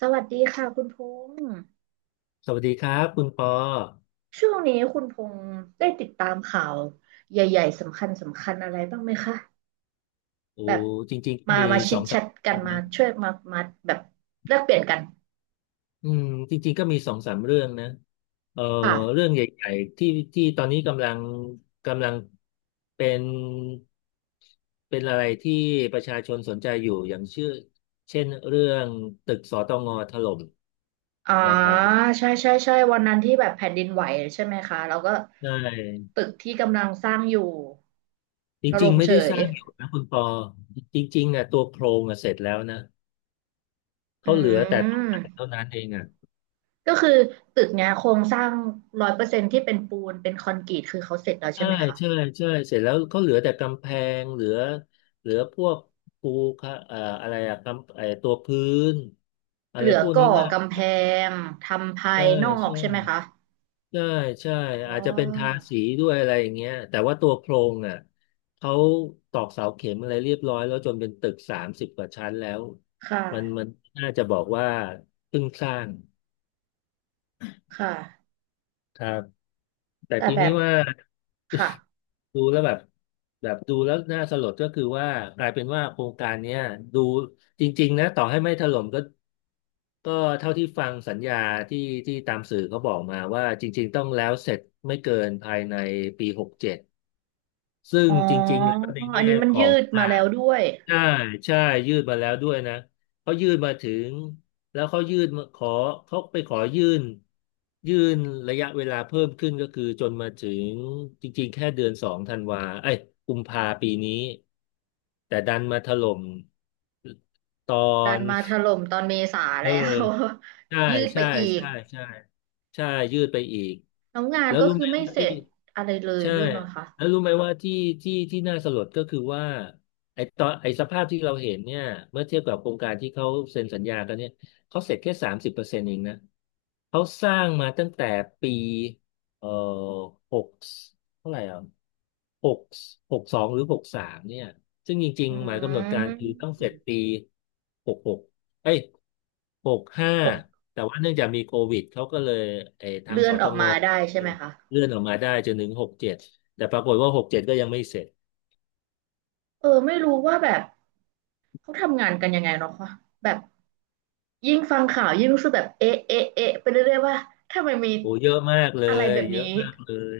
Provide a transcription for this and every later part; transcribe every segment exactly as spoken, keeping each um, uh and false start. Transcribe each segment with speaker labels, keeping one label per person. Speaker 1: สวัสดีค่ะคุณพงษ์
Speaker 2: สวัสดีครับคุณปอ
Speaker 1: ช่วงนี้คุณพงษ์ได้ติดตามข่าวใหญ่ๆสำคัญสำคัญอะไรบ้างไหมคะ
Speaker 2: โอ้
Speaker 1: แบบ
Speaker 2: จริง
Speaker 1: มา
Speaker 2: ๆมี
Speaker 1: มาชิ
Speaker 2: สอ
Speaker 1: ด
Speaker 2: ง
Speaker 1: แช
Speaker 2: สาม
Speaker 1: ทกัน
Speaker 2: เรื่อง
Speaker 1: มา
Speaker 2: นะ
Speaker 1: ช่วยมามาแบบแลกเปลี่ยนกัน
Speaker 2: อืมจริงๆก็มีสองสามเรื่องนะเอ่อ
Speaker 1: ค่ะ
Speaker 2: เรื่องใหญ่ๆที่ที่ตอนนี้กำลังกำลังเป็นเป็นอะไรที่ประชาชนสนใจอยู่อย่างเชื่อเช่นเรื่องตึกสตงถล่ม
Speaker 1: อ๋อ
Speaker 2: นะครับ
Speaker 1: ใช่ใช่ใช่วันนั้นที่แบบแผ่นดินไหวใช่ไหมคะแล้วก็
Speaker 2: ใช่
Speaker 1: ตึกที่กำลังสร้างอยู่
Speaker 2: จ
Speaker 1: ถ
Speaker 2: ริง
Speaker 1: ล่ม
Speaker 2: ๆไม่
Speaker 1: เฉ
Speaker 2: ได้ส
Speaker 1: ย
Speaker 2: ร้างอยู่นะคุณปอจริงๆอ่ะตัวโครงอ่ะเสร็จแล้วนะ
Speaker 1: อื
Speaker 2: เขาเหลือแต่ตก
Speaker 1: ม
Speaker 2: แต่งเท่านั้นเองอ่ะ
Speaker 1: ก็คือตึกเนี้ยโครงสร้างร้อยเปอร์เซ็นต์ที่เป็นปูนเป็นคอนกรีตคือเขาเสร็จแล้วใช่
Speaker 2: ใช่
Speaker 1: ไหม
Speaker 2: ใช่
Speaker 1: คะ
Speaker 2: ใช่เสร็จแล้วเขาเหลือแต่กำแพงเหลือเหลือพวกปูค่ะเอ่ออะไรอะกำไอตัวพื้นอะ
Speaker 1: เห
Speaker 2: ไร
Speaker 1: ลือ
Speaker 2: พวก
Speaker 1: ก่
Speaker 2: นี้
Speaker 1: อ
Speaker 2: มาก
Speaker 1: กำแพงทำภา
Speaker 2: ใช่
Speaker 1: ยนอ
Speaker 2: ใช
Speaker 1: กใช่ไหมคะ
Speaker 2: ่ใช่ใช่
Speaker 1: อ๋อ
Speaker 2: อาจจะเป็นทาสีด้วยอะไรอย่างเงี้ยแต่ว่าตัวโครงอ่ะเขาตอกเสาเข็มอะไรเรียบร้อยแล้วจนเป็นตึกสามสิบกว่าชั้นแล้ว
Speaker 1: ค่ะ
Speaker 2: มันมันน่าจะบอกว่าเพิ่งสร้าง
Speaker 1: ค่ะ
Speaker 2: ครับแต่
Speaker 1: แต่
Speaker 2: ที
Speaker 1: แบ
Speaker 2: นี้
Speaker 1: บ
Speaker 2: ว่า
Speaker 1: ค่ะ
Speaker 2: ดูแล้วแบบแบบดูแล้วน่าสลดก็คือว่ากลายเป็นว่าโครงการเนี้ยดูจริงๆนะต่อให้ไม่ถล่มก็ก็เท่าที่ฟังสัญญาที่ที่ตามสื่อเขาบอกมาว่าจริงๆต้องแล้วเสร็จไม่เกินภายในปีหกเจ็ดซึ่ง
Speaker 1: อ๋อ
Speaker 2: จริงๆแล้วใน
Speaker 1: อัน
Speaker 2: แง่
Speaker 1: นี้มัน
Speaker 2: ขอ
Speaker 1: ยื
Speaker 2: ง
Speaker 1: ดมา
Speaker 2: า
Speaker 1: แล้วด้วย
Speaker 2: ใช่ใช่ยื่นมาแล้วด้วยนะเขายื่นมาถึงแล้วเขายื่นมาขอเขาไปขอยื่นยื่นระยะเวลาเพิ่มขึ้นก็คือจนมาถึงจริงๆแค่เดือนสองธันวาเอ้ยกุมภาปีนี้แต่ดันมาถล่มตอ
Speaker 1: ดัน
Speaker 2: น
Speaker 1: มาถ ล่มตอนเมษา
Speaker 2: เอ
Speaker 1: แล้ว
Speaker 2: อ ใช่
Speaker 1: ยืดไป
Speaker 2: ใช่
Speaker 1: อีก
Speaker 2: ใช่ใช่ใช่ยืดไปอีก
Speaker 1: แล้วงาน
Speaker 2: แล้ว
Speaker 1: ก็
Speaker 2: รู้
Speaker 1: คื
Speaker 2: ไห
Speaker 1: อ
Speaker 2: ม
Speaker 1: ไม่
Speaker 2: ว่า
Speaker 1: เส
Speaker 2: ที่
Speaker 1: ร็จอะไรเลย
Speaker 2: ใช่
Speaker 1: ด้วยเนาะค่ะ
Speaker 2: แล้วรู้ไหมว่าที่ที่ที่น่าสลดก็คือว่าไอ้ตอนไอ้สภาพที่เราเห็นเนี่ยเมื่อเทียบกับโครงการที่เขาเซ็นสัญญากันเนี่ยเขาเสร็จแค่สามสิบเปอร์เซ็นต์เองนะเขาสร้างมาตั้งแต่ปีเอ่อหกเท่าไหร่อ่ะหกหกสองหรือหกสามเนี่ยซึ่งจริง
Speaker 1: อื
Speaker 2: ๆหมายกำหนดการคือต้องเสร็จ
Speaker 1: ม
Speaker 2: ปีหกหก เอ้ยหกห้า
Speaker 1: ปก
Speaker 2: แต่ว่าเนื่องจากมีโควิดเขาก็เลยไอ้ทาง
Speaker 1: เลื่อ
Speaker 2: ส
Speaker 1: นอ
Speaker 2: ต
Speaker 1: อก
Speaker 2: ง
Speaker 1: มาได้ใช่ไหมคะ
Speaker 2: เลื่อนออกมาได้จนถึงหกเจ็ดแต่ปรากฏว่าหกเจ็ดก็ยังไม่เสร็จ
Speaker 1: เออ ไม่รู้ว่าแบบ เขาทำงานกันยังไงเนาะคะแบบยิ่งฟังข่าวยิ่งรู้สึกแบบเอ๊ะเอ๊ะเอ๊ะไปเรื่อยๆว่าทำไมมี
Speaker 2: โอ้เยอะมากเล
Speaker 1: อะไร
Speaker 2: ย
Speaker 1: แบบ
Speaker 2: เย
Speaker 1: นี้
Speaker 2: อะมากเลย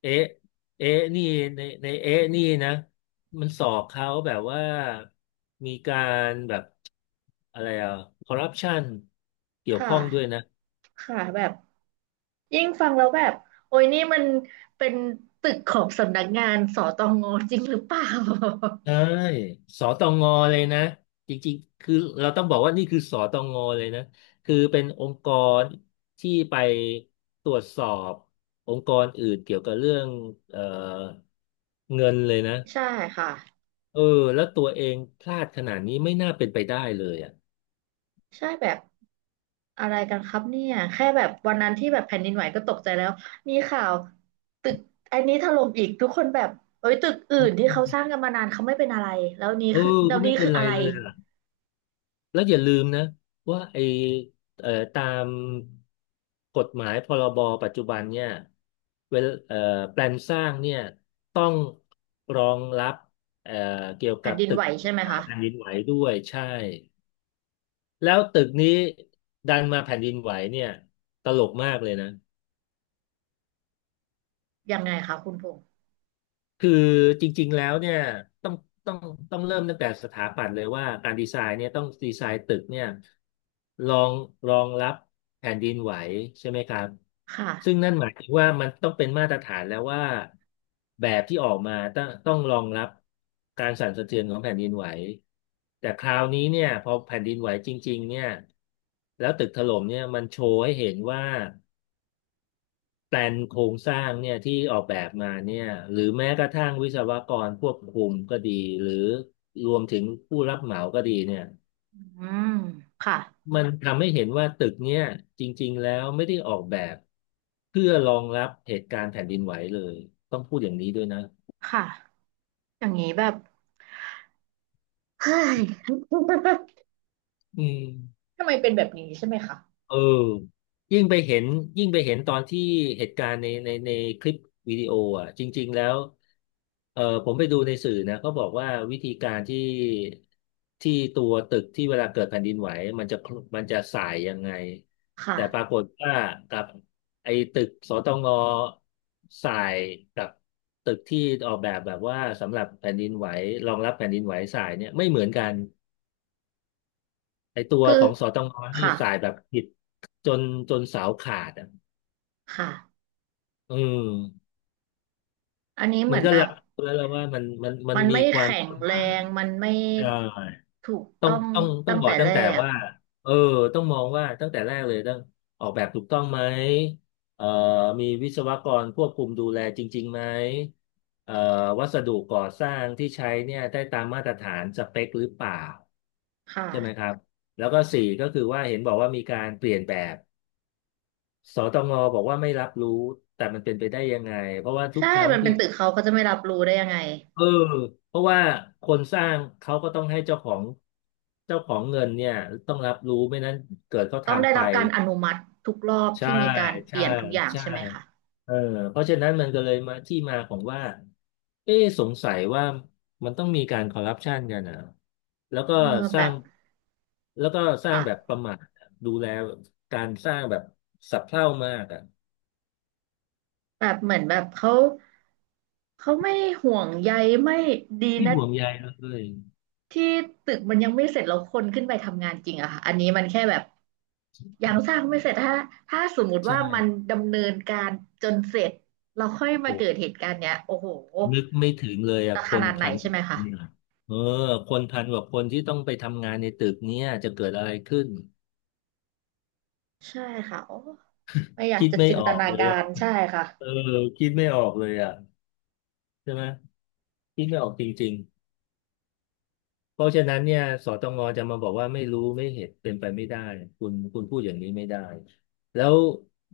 Speaker 2: เอ๊ะเอ๊ะนี่ในในเอ๊ะนี่นะมันสอบเขาแบบว่ามีการแบบอะไรอ่ะคอร์รัปชันเกี่ยว
Speaker 1: ค่ะ
Speaker 2: ข้องด้วยนะ
Speaker 1: ค่ะแบบยิ่งฟังแล้วแบบโอ้ยนี่มันเป็นตึกของสำนักงานส ต งจริงหรือเปล่า
Speaker 2: ใช่สตงเลยนะจริงๆคือเราต้องบอกว่านี่คือสตงเลยนะคือเป็นองค์กรที่ไปตรวจสอบองค์กรอื่นเกี่ยวกับเรื่องเอ่อเงินเลยนะ
Speaker 1: ใช่ค่ะ
Speaker 2: เออแล้วตัวเองพลาดขนาดนี้ไม่น่าเป็นไปได้เลยอ่ะ
Speaker 1: ใช่แบบ อะไรกันครับเนี่ยแค่แบบวันนั้นที่แบบแผ่นดินไหวก็ตกใจแล้วมีข่าวตึกอันนี้ถล่มอีกทุกคนแบบเอ้ยตึกอื่นที่เขาสร้างกันมานานเขาไม่เป็นอะไรแล้วนี้
Speaker 2: เออ
Speaker 1: คือแล้
Speaker 2: ก็
Speaker 1: ว
Speaker 2: ไม่
Speaker 1: นี้
Speaker 2: เป็
Speaker 1: คื
Speaker 2: น
Speaker 1: อ
Speaker 2: ไร
Speaker 1: อะไร
Speaker 2: เลย แล้วอย่าลืมนะว่าไอเอ่อตามกฎหมายพรบปัจจุบันเนี่ยเวลเอ่อแปลนสร้างเนี่ยต้องรองรับเอ่อเกี่ยว
Speaker 1: แผ่
Speaker 2: กั
Speaker 1: น
Speaker 2: บ
Speaker 1: ดิน
Speaker 2: ตึ
Speaker 1: ไหว
Speaker 2: ก
Speaker 1: ใช่ไหม
Speaker 2: เอ่อ
Speaker 1: คะ
Speaker 2: แผ่นดินไหวด้วยใช่แล้วตึกนี้ดันมาแผ่นดินไหวเนี่ยตลกมากเลยนะ
Speaker 1: ยังไงคะคุณพงษ์
Speaker 2: คือจริงๆแล้วเนี่ยต้องต้องต้องเริ่มตั้งแต่สถาปัตย์เลยว่าการดีไซน์เนี่ยต้องดีไซน์ตึกเนี่ยรองรองรับแผ่นดินไหวใช่ไหมครับ
Speaker 1: ค
Speaker 2: ซึ่ง
Speaker 1: ่ะ
Speaker 2: นั่นหมายถึงว่ามันต้องเป็นมาตรฐานแล้วว่าแบบที่ออกมาต้องต้องรองรับการสั่นสะเทือนของแผ่นดินไหวแต่คราวนี้เนี่ยพอแผ่นดินไหวจริงๆเนี่ยแล้วตึกถล่มเนี่ยมันโชว์ให้เห็นว่า แปลนโครงสร้างเนี่ยที่ออกแบบมาเนี่ยหรือแม้กระทั่งวิศวกรควบคุมก็ดีหรือรวมถึงผู้รับเหมาก็ดีเนี่ย
Speaker 1: อืมค่ะ
Speaker 2: มันทำให้เห็นว่าตึกเนี่ยจริงๆแล้วไม่ได้ออกแบบเพื่อรองรับเหตุการณ์แผ่นดินไหวเลยต้องพูดอย่างนี้ด้วยนะ
Speaker 1: ค่ะอย่างนี้แบบเฮ้ย
Speaker 2: อืม
Speaker 1: ทำไมเป็นแบบนี้ใช่ไหมคะ
Speaker 2: เออยิ่งไปเห็นยิ่งไปเห็นตอนที่เหตุการณ์ในในในคลิปวิดีโออ่ะจริงๆแล้วเออผมไปดูในสื่อนะเขาบอกว่าวิธีการที่ที่ตัวตึกที่เวลาเกิดแผ่นดินไหวมันจะมันจะส่ายยังไง
Speaker 1: ค่ะ
Speaker 2: แต่ปรากฏว่ากับไอ้ตึกสตงส่ายกับตึกที่ออกแบบแบบว่าสำหรับแผ่นดินไหวรองรับแผ่นดินไหวส่ายเนี่ยไม่เหมือนกัน ไอตัว
Speaker 1: คื
Speaker 2: ข
Speaker 1: อ
Speaker 2: องสตงนี่
Speaker 1: ค่ะ
Speaker 2: สายแบบผิดจนจนเสาขาดอ่ะ
Speaker 1: ค่ะ
Speaker 2: อืม
Speaker 1: อันนี้เห
Speaker 2: มั
Speaker 1: มื
Speaker 2: น
Speaker 1: อน
Speaker 2: ก็
Speaker 1: แบ
Speaker 2: รั
Speaker 1: บ
Speaker 2: บรู้แล้วว่ามันมันมัน
Speaker 1: มัน
Speaker 2: มี
Speaker 1: ไม่
Speaker 2: ความ
Speaker 1: แข็
Speaker 2: ป
Speaker 1: ง
Speaker 2: ระ
Speaker 1: แร
Speaker 2: มาท
Speaker 1: งมันไม่
Speaker 2: ใช่
Speaker 1: ถูก
Speaker 2: ต้อ
Speaker 1: ต้
Speaker 2: ง
Speaker 1: อง
Speaker 2: ต้องต้อ
Speaker 1: ตั้
Speaker 2: ง
Speaker 1: ง
Speaker 2: บอ
Speaker 1: แต่
Speaker 2: กตั้
Speaker 1: แร
Speaker 2: งแต่
Speaker 1: ก
Speaker 2: ว่าเออต้องมองว่าตั้งแต่แรกเลยต้องออกแบบถูกต้องไหมเอ่อมีวิศวกรควบคุมดูแลจริงๆไหมเอ่อวัสดุก่อสร้างที่ใช้เนี่ยได้ตามมาตรฐานสเปคหรือเปล่า
Speaker 1: ค
Speaker 2: ใช่ไหมค
Speaker 1: ่ะ
Speaker 2: รับแล้วก็สี่ก็คือว่าเห็นบอกว่ามีการเปลี่ยนแบบ สตงบอกว่าไม่รับรู้แต่มันเป็นไปได้ยังไงเพราะว่าทุก
Speaker 1: ใช่
Speaker 2: ครั้ง
Speaker 1: มันเป็
Speaker 2: ที่
Speaker 1: นตึกเขาเขาจะไม่รับรู้ได้ยังไง
Speaker 2: เออเพราะว่าคนสร้างเขาก็ต้องให้เจ้าของเจ้าของเงินเนี่ยต้องรับรู้ไม่นั้นเกิดเขา
Speaker 1: ต้องได้
Speaker 2: ทำไป
Speaker 1: รับการอนุมัติทุกรอบ
Speaker 2: ใช่
Speaker 1: ที่มีการเป
Speaker 2: ใช่
Speaker 1: ลี่ยนทุกอย่าง
Speaker 2: ใช่
Speaker 1: ใช่ไหมคะ
Speaker 2: เออเพราะฉะนั้นมันก็เลยมาที่มาของว่าเอ๊ะสงสัยว่ามันต้องมีการคอร์รัปชันกันนะแล้วก็
Speaker 1: เออ
Speaker 2: ส
Speaker 1: แบ
Speaker 2: ร้า
Speaker 1: บ
Speaker 2: งแล้วก็สร้าง
Speaker 1: ค่ะ
Speaker 2: แบบประมาทดูแลการสร้างแบบสับเท่ามากอ่ะ
Speaker 1: แบบเหมือนแบบเขาเขาไม่ห่วงใยไม่ดี
Speaker 2: ที่
Speaker 1: นะ
Speaker 2: ห่วงใยเลย
Speaker 1: ที่ตึกมันยังไม่เสร็จแล้วคนขึ้นไปทำงานจริงอะค่ะอันนี้มันแค่แบบ ยังสร้างไม่เสร็จถ้าถ้าสมมุติว่ามัน
Speaker 2: ใช่
Speaker 1: ดำเนินการจนเสร็จเราค่อยมาเกิด
Speaker 2: โอ้
Speaker 1: เหตุการณ์เนี้ยโอ้โห
Speaker 2: นึกไม่ถึงเลยอ่ะ
Speaker 1: จะ
Speaker 2: ค
Speaker 1: ข
Speaker 2: น
Speaker 1: นาดไหน
Speaker 2: พัน
Speaker 1: ใช่ไหม
Speaker 2: ค
Speaker 1: คะ
Speaker 2: นอ่ะเออคนพันกว่าคนที่ต้องไปทำงานในตึกเนี้ยจะเกิดอะไรขึ้น
Speaker 1: ใช่ค่ะโอ้ไม่อยาก
Speaker 2: คิด
Speaker 1: จะ
Speaker 2: ไม่
Speaker 1: จิน
Speaker 2: อ
Speaker 1: ต
Speaker 2: อก
Speaker 1: นา
Speaker 2: เลย
Speaker 1: กา
Speaker 2: อ่ะ
Speaker 1: รใช่ค่ะ
Speaker 2: เออคิดไม่ออกเลยอ่ะใช่ไหมคิดไม่ออกจริงๆเพราะฉะนั้นเนี่ยสตงจะมาบอกว่าไม่รู้ไม่เห็นเป็นไปไม่ได้คุณคุณพูดอย่างนี้ไม่ได้ แล้ว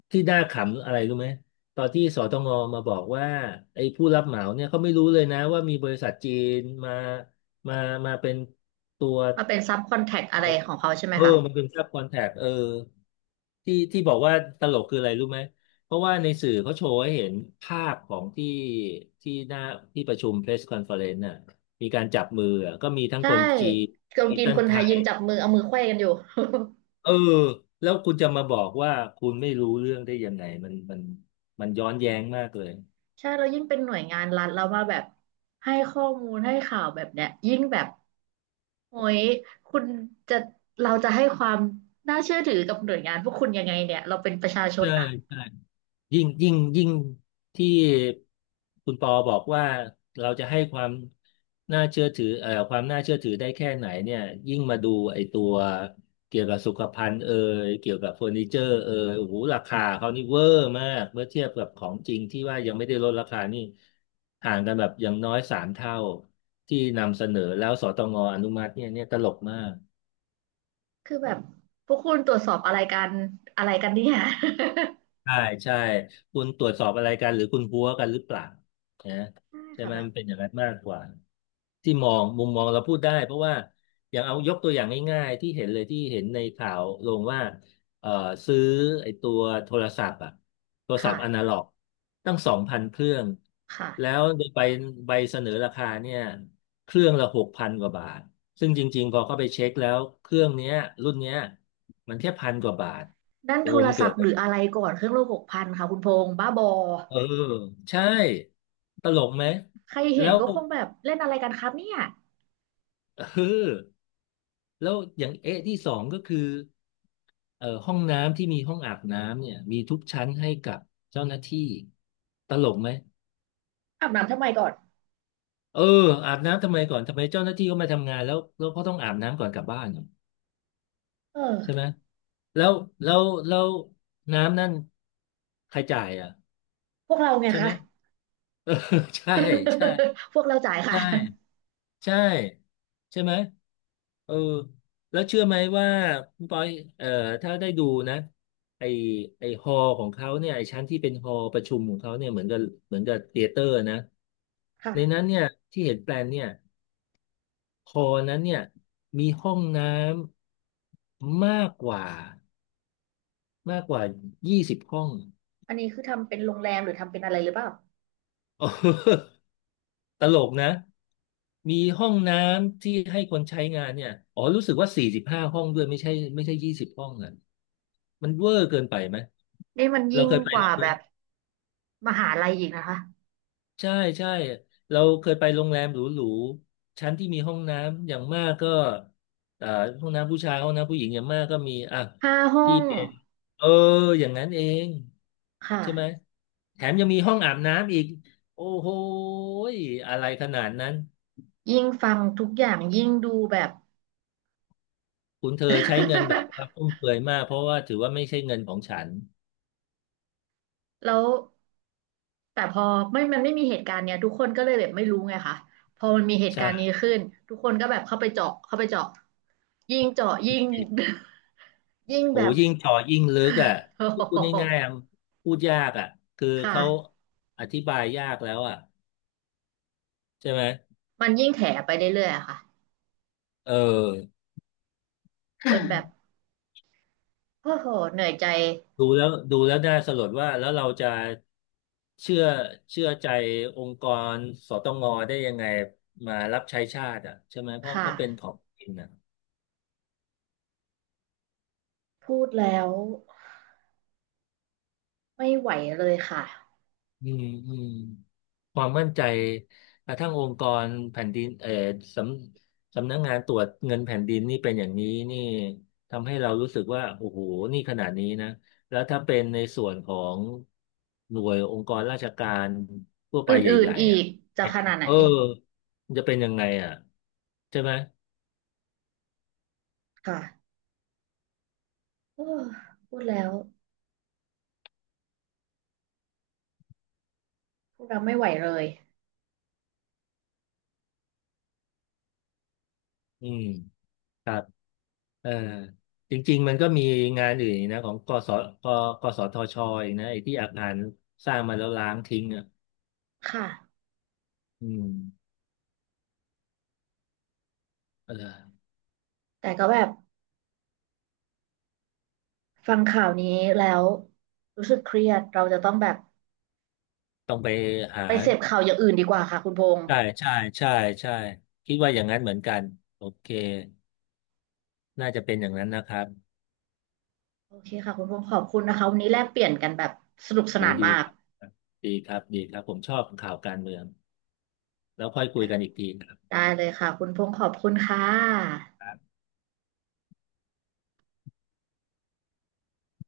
Speaker 2: ที่น่าขำอะไรรู้ไหมตอนที่สตงมาบอกว่าไอ้ผู้รับเหมาเนี่ยเขาไม่รู้เลยนะว่ามีบริษัทจีนมามามาเป็นตัว
Speaker 1: มาเป็นซับคอนแทคอะไร
Speaker 2: เอา
Speaker 1: ของเขาใช่ไหม
Speaker 2: เออ
Speaker 1: คะ
Speaker 2: มันเปืนซับคอนแทคเออที่ที่บอกว่าตลกคืออะไรรู้ไหมเพราะว่าในสื่อเขาโชว์ให้เห็นภาพของที่ที่หน้าที่ประชุม press conference น่ะมีการจับมืออะก็มีทั้ง
Speaker 1: ใช่
Speaker 2: คนจีน
Speaker 1: คน
Speaker 2: มี
Speaker 1: จีน
Speaker 2: ทั้
Speaker 1: ค
Speaker 2: ง
Speaker 1: น
Speaker 2: ไท
Speaker 1: ไทยยื
Speaker 2: ย
Speaker 1: นจับมือเอามือไขว้กันอยู่
Speaker 2: เออแล้วคุณจะมาบอกว่าคุณไม่รู้เรื่องได้ยังไงมันมันมันย้อนแย้งมากเลย
Speaker 1: ใช่เรายิ่งเป็นหน่วยงานรัฐแล้วมาแบบให้ข้อมูลให้ข่าวแบบเนี้ยยิ่งแบบโอ้ยคุณจะเราจะให้ความน่าเชื่อถือกับหน่วยงานพวกคุณยังไงเนี่ยเราเป็นประชาชน
Speaker 2: ใช่
Speaker 1: อะ
Speaker 2: ใช่ ยิ่งยิ่งยิ่งที่คุณปอบอกว่าเราจะให้ความน่าเชื่อถือเอ่อความน่าเชื่อถือได้แค่ไหนเนี่ยยิ่งมาดูไอ้ตัวเกี่ยวกับสุขภัณฑ์เอ่ยเกี่ยวกับเฟอร์นิเจอร์เอ่ยโอ้โหราคาเขานี่เวอร์มากเมื่อเทียบกับของจริงที่ว่ายังไม่ได้ลดราคานี่ห่างกันแบบอย่างน้อยสามเท่าที่นำเสนอแล้วสตงอนุมัติเนี่ยเนี่ยตลกมาก
Speaker 1: คือแบบพวกคุณตรวจสอบอะไรกันอะไรกันเนี่ย
Speaker 2: ใช่ใช่คุณตรวจสอบอะไรกันหรือคุณพัวกันหรือเปล่านะ
Speaker 1: ใช่
Speaker 2: ใช่
Speaker 1: ค่ะ
Speaker 2: ไหม
Speaker 1: แบบ
Speaker 2: มันเป็นอย่างนั้นมากกว่าที่มองมุมมองเราพูดได้เพราะว่าอย่างเอายกตัวอย่างง่ายๆที่เห็นเลยที่เห็นในข่าวลงว่าเอ่อซื้อไอ้ตัวโทรศัพท์อะโทร
Speaker 1: ค
Speaker 2: ศัพท์อนา
Speaker 1: ่ะ
Speaker 2: ล็อกตั้งสองพันเครื่องแล้
Speaker 1: ค่ะ
Speaker 2: วโดยไปใบเสนอราคาเนี่ยเครื่องละหกพันกว่าบาทซึ่งจริงๆพอเข้าไปเช็คแล้วเครื่องเนี้ยรุ่นเนี้ยมันแค่พันกว่าบาท
Speaker 1: นั่น
Speaker 2: โอ้
Speaker 1: โทร
Speaker 2: มัน
Speaker 1: ศั
Speaker 2: เกิ
Speaker 1: พ
Speaker 2: ด
Speaker 1: ท์หรืออะไรก่อนเครื่องโลหกพันค่ะคุณพงษ์บ้าบอ
Speaker 2: เออใช่ตลกไหม
Speaker 1: ใครเห็
Speaker 2: แล้
Speaker 1: น
Speaker 2: ว
Speaker 1: ก็คงแบบเล่นอะไรกันครับเนี่ย
Speaker 2: เออแล้วอย่างเอะที่สองก็คือเอ่อห้องน้ำที่มีห้องอาบน้ำเนี่ยมีทุกชั้นให้กับเจ้าหน้าที่ตลกไหม
Speaker 1: อาบน้ำทำไมก่อน
Speaker 2: เอออาบน้ำทำไมก่อนทำไมเจ้าหน้าที่เขามาทำงานแล้วแล้วเขาต้องอาบน้ำก่อนกลับบ้านเหรอ
Speaker 1: เอ
Speaker 2: ใช่ไห
Speaker 1: อ
Speaker 2: มแล้วแล้วแล้วน้ำนั่นใครจ่ายอ่ะ
Speaker 1: พวกเราไง
Speaker 2: ใช่ไห
Speaker 1: คะ
Speaker 2: มเออ ใช่ใช่
Speaker 1: พวกเราจ่ายค่ะ
Speaker 2: ใช่ ใช่ใช่ไหมเออแล้วเชื่อไหมว่าคุณปอยเอ่อถ้าได้ดูนะไอไอฮอลของเขาเนี่ยไอชั้นที่เป็นฮอลประชุมของเขาเนี่ยเหมือนกับเหมือนกับเธียเตอร์นะในนั้
Speaker 1: ค่ะ
Speaker 2: นเนี่ยที่เห็นแปลนเนี่ยฮอลนั้นเนี่ยมีห้องน้ำมากกว่ามากกว่ายี่สิบห้อง
Speaker 1: อันนี้คือทำเป็นโรงแรมหรือทำเป็นอะไรหรือเปล่า
Speaker 2: ตลกนะมีห้องน้ำที่ให้คนใช้งานเนี่ยอ๋อรู้สึกว่าสี่สิบห้าห้องด้วยไม่ใช่ไม่ใช่ยี่สิบห้องอ่ะมันเวอร์เกินไปไหม
Speaker 1: นี่มัน
Speaker 2: เรา
Speaker 1: ยิ่ง
Speaker 2: เคยไป
Speaker 1: ก
Speaker 2: โร
Speaker 1: ว่า
Speaker 2: งแร
Speaker 1: แบ
Speaker 2: ม
Speaker 1: บมหาลัยอีกนะคะ
Speaker 2: ใช่ใช่เราเคยไปโรงแรมหรูๆชั้นที่มีห้องน้ำอย่างมากก็อ่าห้องน้ำผู้ชายห้องน้ำผู้หญิงอย่างมากก็มีอ่ะ
Speaker 1: ห้าห้อ
Speaker 2: ที่
Speaker 1: ง
Speaker 2: เป็นเอออย่างนั้นเอง
Speaker 1: ค่ะ
Speaker 2: ใช่ไหมแถมยังมีห้องอาบน้ำอีกโอ้โหยอะไรขนาดนั้น
Speaker 1: ยิ่งฟังทุกอย่างยิ่งดูแบบ
Speaker 2: คุณเธอใช้เงินแบบว่า ฟุ่มเฟือยมากเพราะว่าถือว่าไม่ใช่เงินของฉัน
Speaker 1: แล้วแต่พอไม่มันไม่มีเหตุการณ์เนี้ยทุกคนก็เลยแบบไม่รู้ไงคะพอมันมีเหตุการณ์นี้
Speaker 2: ใช่
Speaker 1: ขึ้นทุกคนก็แบบเข้าไปเจาะเข้าไปเจาะยิ่งเจาะยิ่ง ยิ่ง
Speaker 2: โอ้
Speaker 1: แบบ
Speaker 2: ยิ่งเจ่อยิ่งลึกอ่ะ
Speaker 1: โอ้
Speaker 2: พูด
Speaker 1: โห
Speaker 2: ง่ายๆอะพูดยากอ่ะคือ
Speaker 1: ค
Speaker 2: เขา
Speaker 1: ่ะ
Speaker 2: อธิบายยากแล้วอ่ะใช่ไหม
Speaker 1: มันยิ่งแถไปเรื่อยๆอะค่ะ
Speaker 2: เออ
Speaker 1: จนแบบ
Speaker 2: ค่ะ
Speaker 1: โอ้โหเหนื่อยใจ
Speaker 2: ดูแล้วดูแล้วน่าสลดว่าแล้วเราจะเชื่อเชื่อใจองค์กรสตงได้ยังไงมารับใช้ชาติอ่ะใช่ไหมเพราะ
Speaker 1: ค่ะ
Speaker 2: เขาเป็นของจริงอ่ะ
Speaker 1: พูดแล้วไม่ไหวเลยค่ะ
Speaker 2: อืมอืมความมั่นใจกระทั่งองค์กรแผ่นดินเอ่อสำสำนักงานตรวจเงินแผ่นดินนี่เป็นอย่างนี้นี่ทำให้เรารู้สึกว่าโอ้โหนี่ขนาดนี้นะแล้วถ้าเป็นในส่วนของหน่วยองค์กรราชการทั่ว
Speaker 1: อ
Speaker 2: ไป
Speaker 1: ื่
Speaker 2: ให
Speaker 1: น
Speaker 2: ญ่
Speaker 1: ๆอี
Speaker 2: ๆอ่ะ
Speaker 1: กจะขนาดไหน
Speaker 2: เออมันจะเป็นยังไงอ่ะใช่ไหม
Speaker 1: ค่ะเออพูดแล้วพูดแล้วไม่ไหวเลย
Speaker 2: อืมครับเออจริงๆมันก็มีงานอื่นอีกนะของกสกกอ สอ ทอ ชออีกนะไอ้ที่อาคารสร้างมาแล้วล้างทิ้งอ่ะ
Speaker 1: ค่ะ
Speaker 2: อืม เออ
Speaker 1: แต่ก็แบบฟังข่าวนี้แล้วรู้สึกเครียดเราจะต้องแบบ
Speaker 2: ต้องไปหา
Speaker 1: ไปเสพข่าวอย่างอื่นดีกว่าค่ะคุณพงษ์
Speaker 2: ใช่ใช่ใช่ใช่คิดว่าอย่างนั้นเหมือนกันโอเคน่าจะเป็นอย่างนั้นนะครับ
Speaker 1: โอเคค่ะคุณพงษ์ขอบคุณนะคะวันนี้แลกเปลี่ยนกันแบบสนุกส
Speaker 2: โห
Speaker 1: นาน
Speaker 2: ดี
Speaker 1: มาก
Speaker 2: ครับดีครับดีครับผมชอบข่าวการเมืองแล้วค่อยคุย
Speaker 1: อ่ะ
Speaker 2: กันอีกทีครับ
Speaker 1: ได้เลยค่ะคุณพงษ์ขอบคุณค่ะ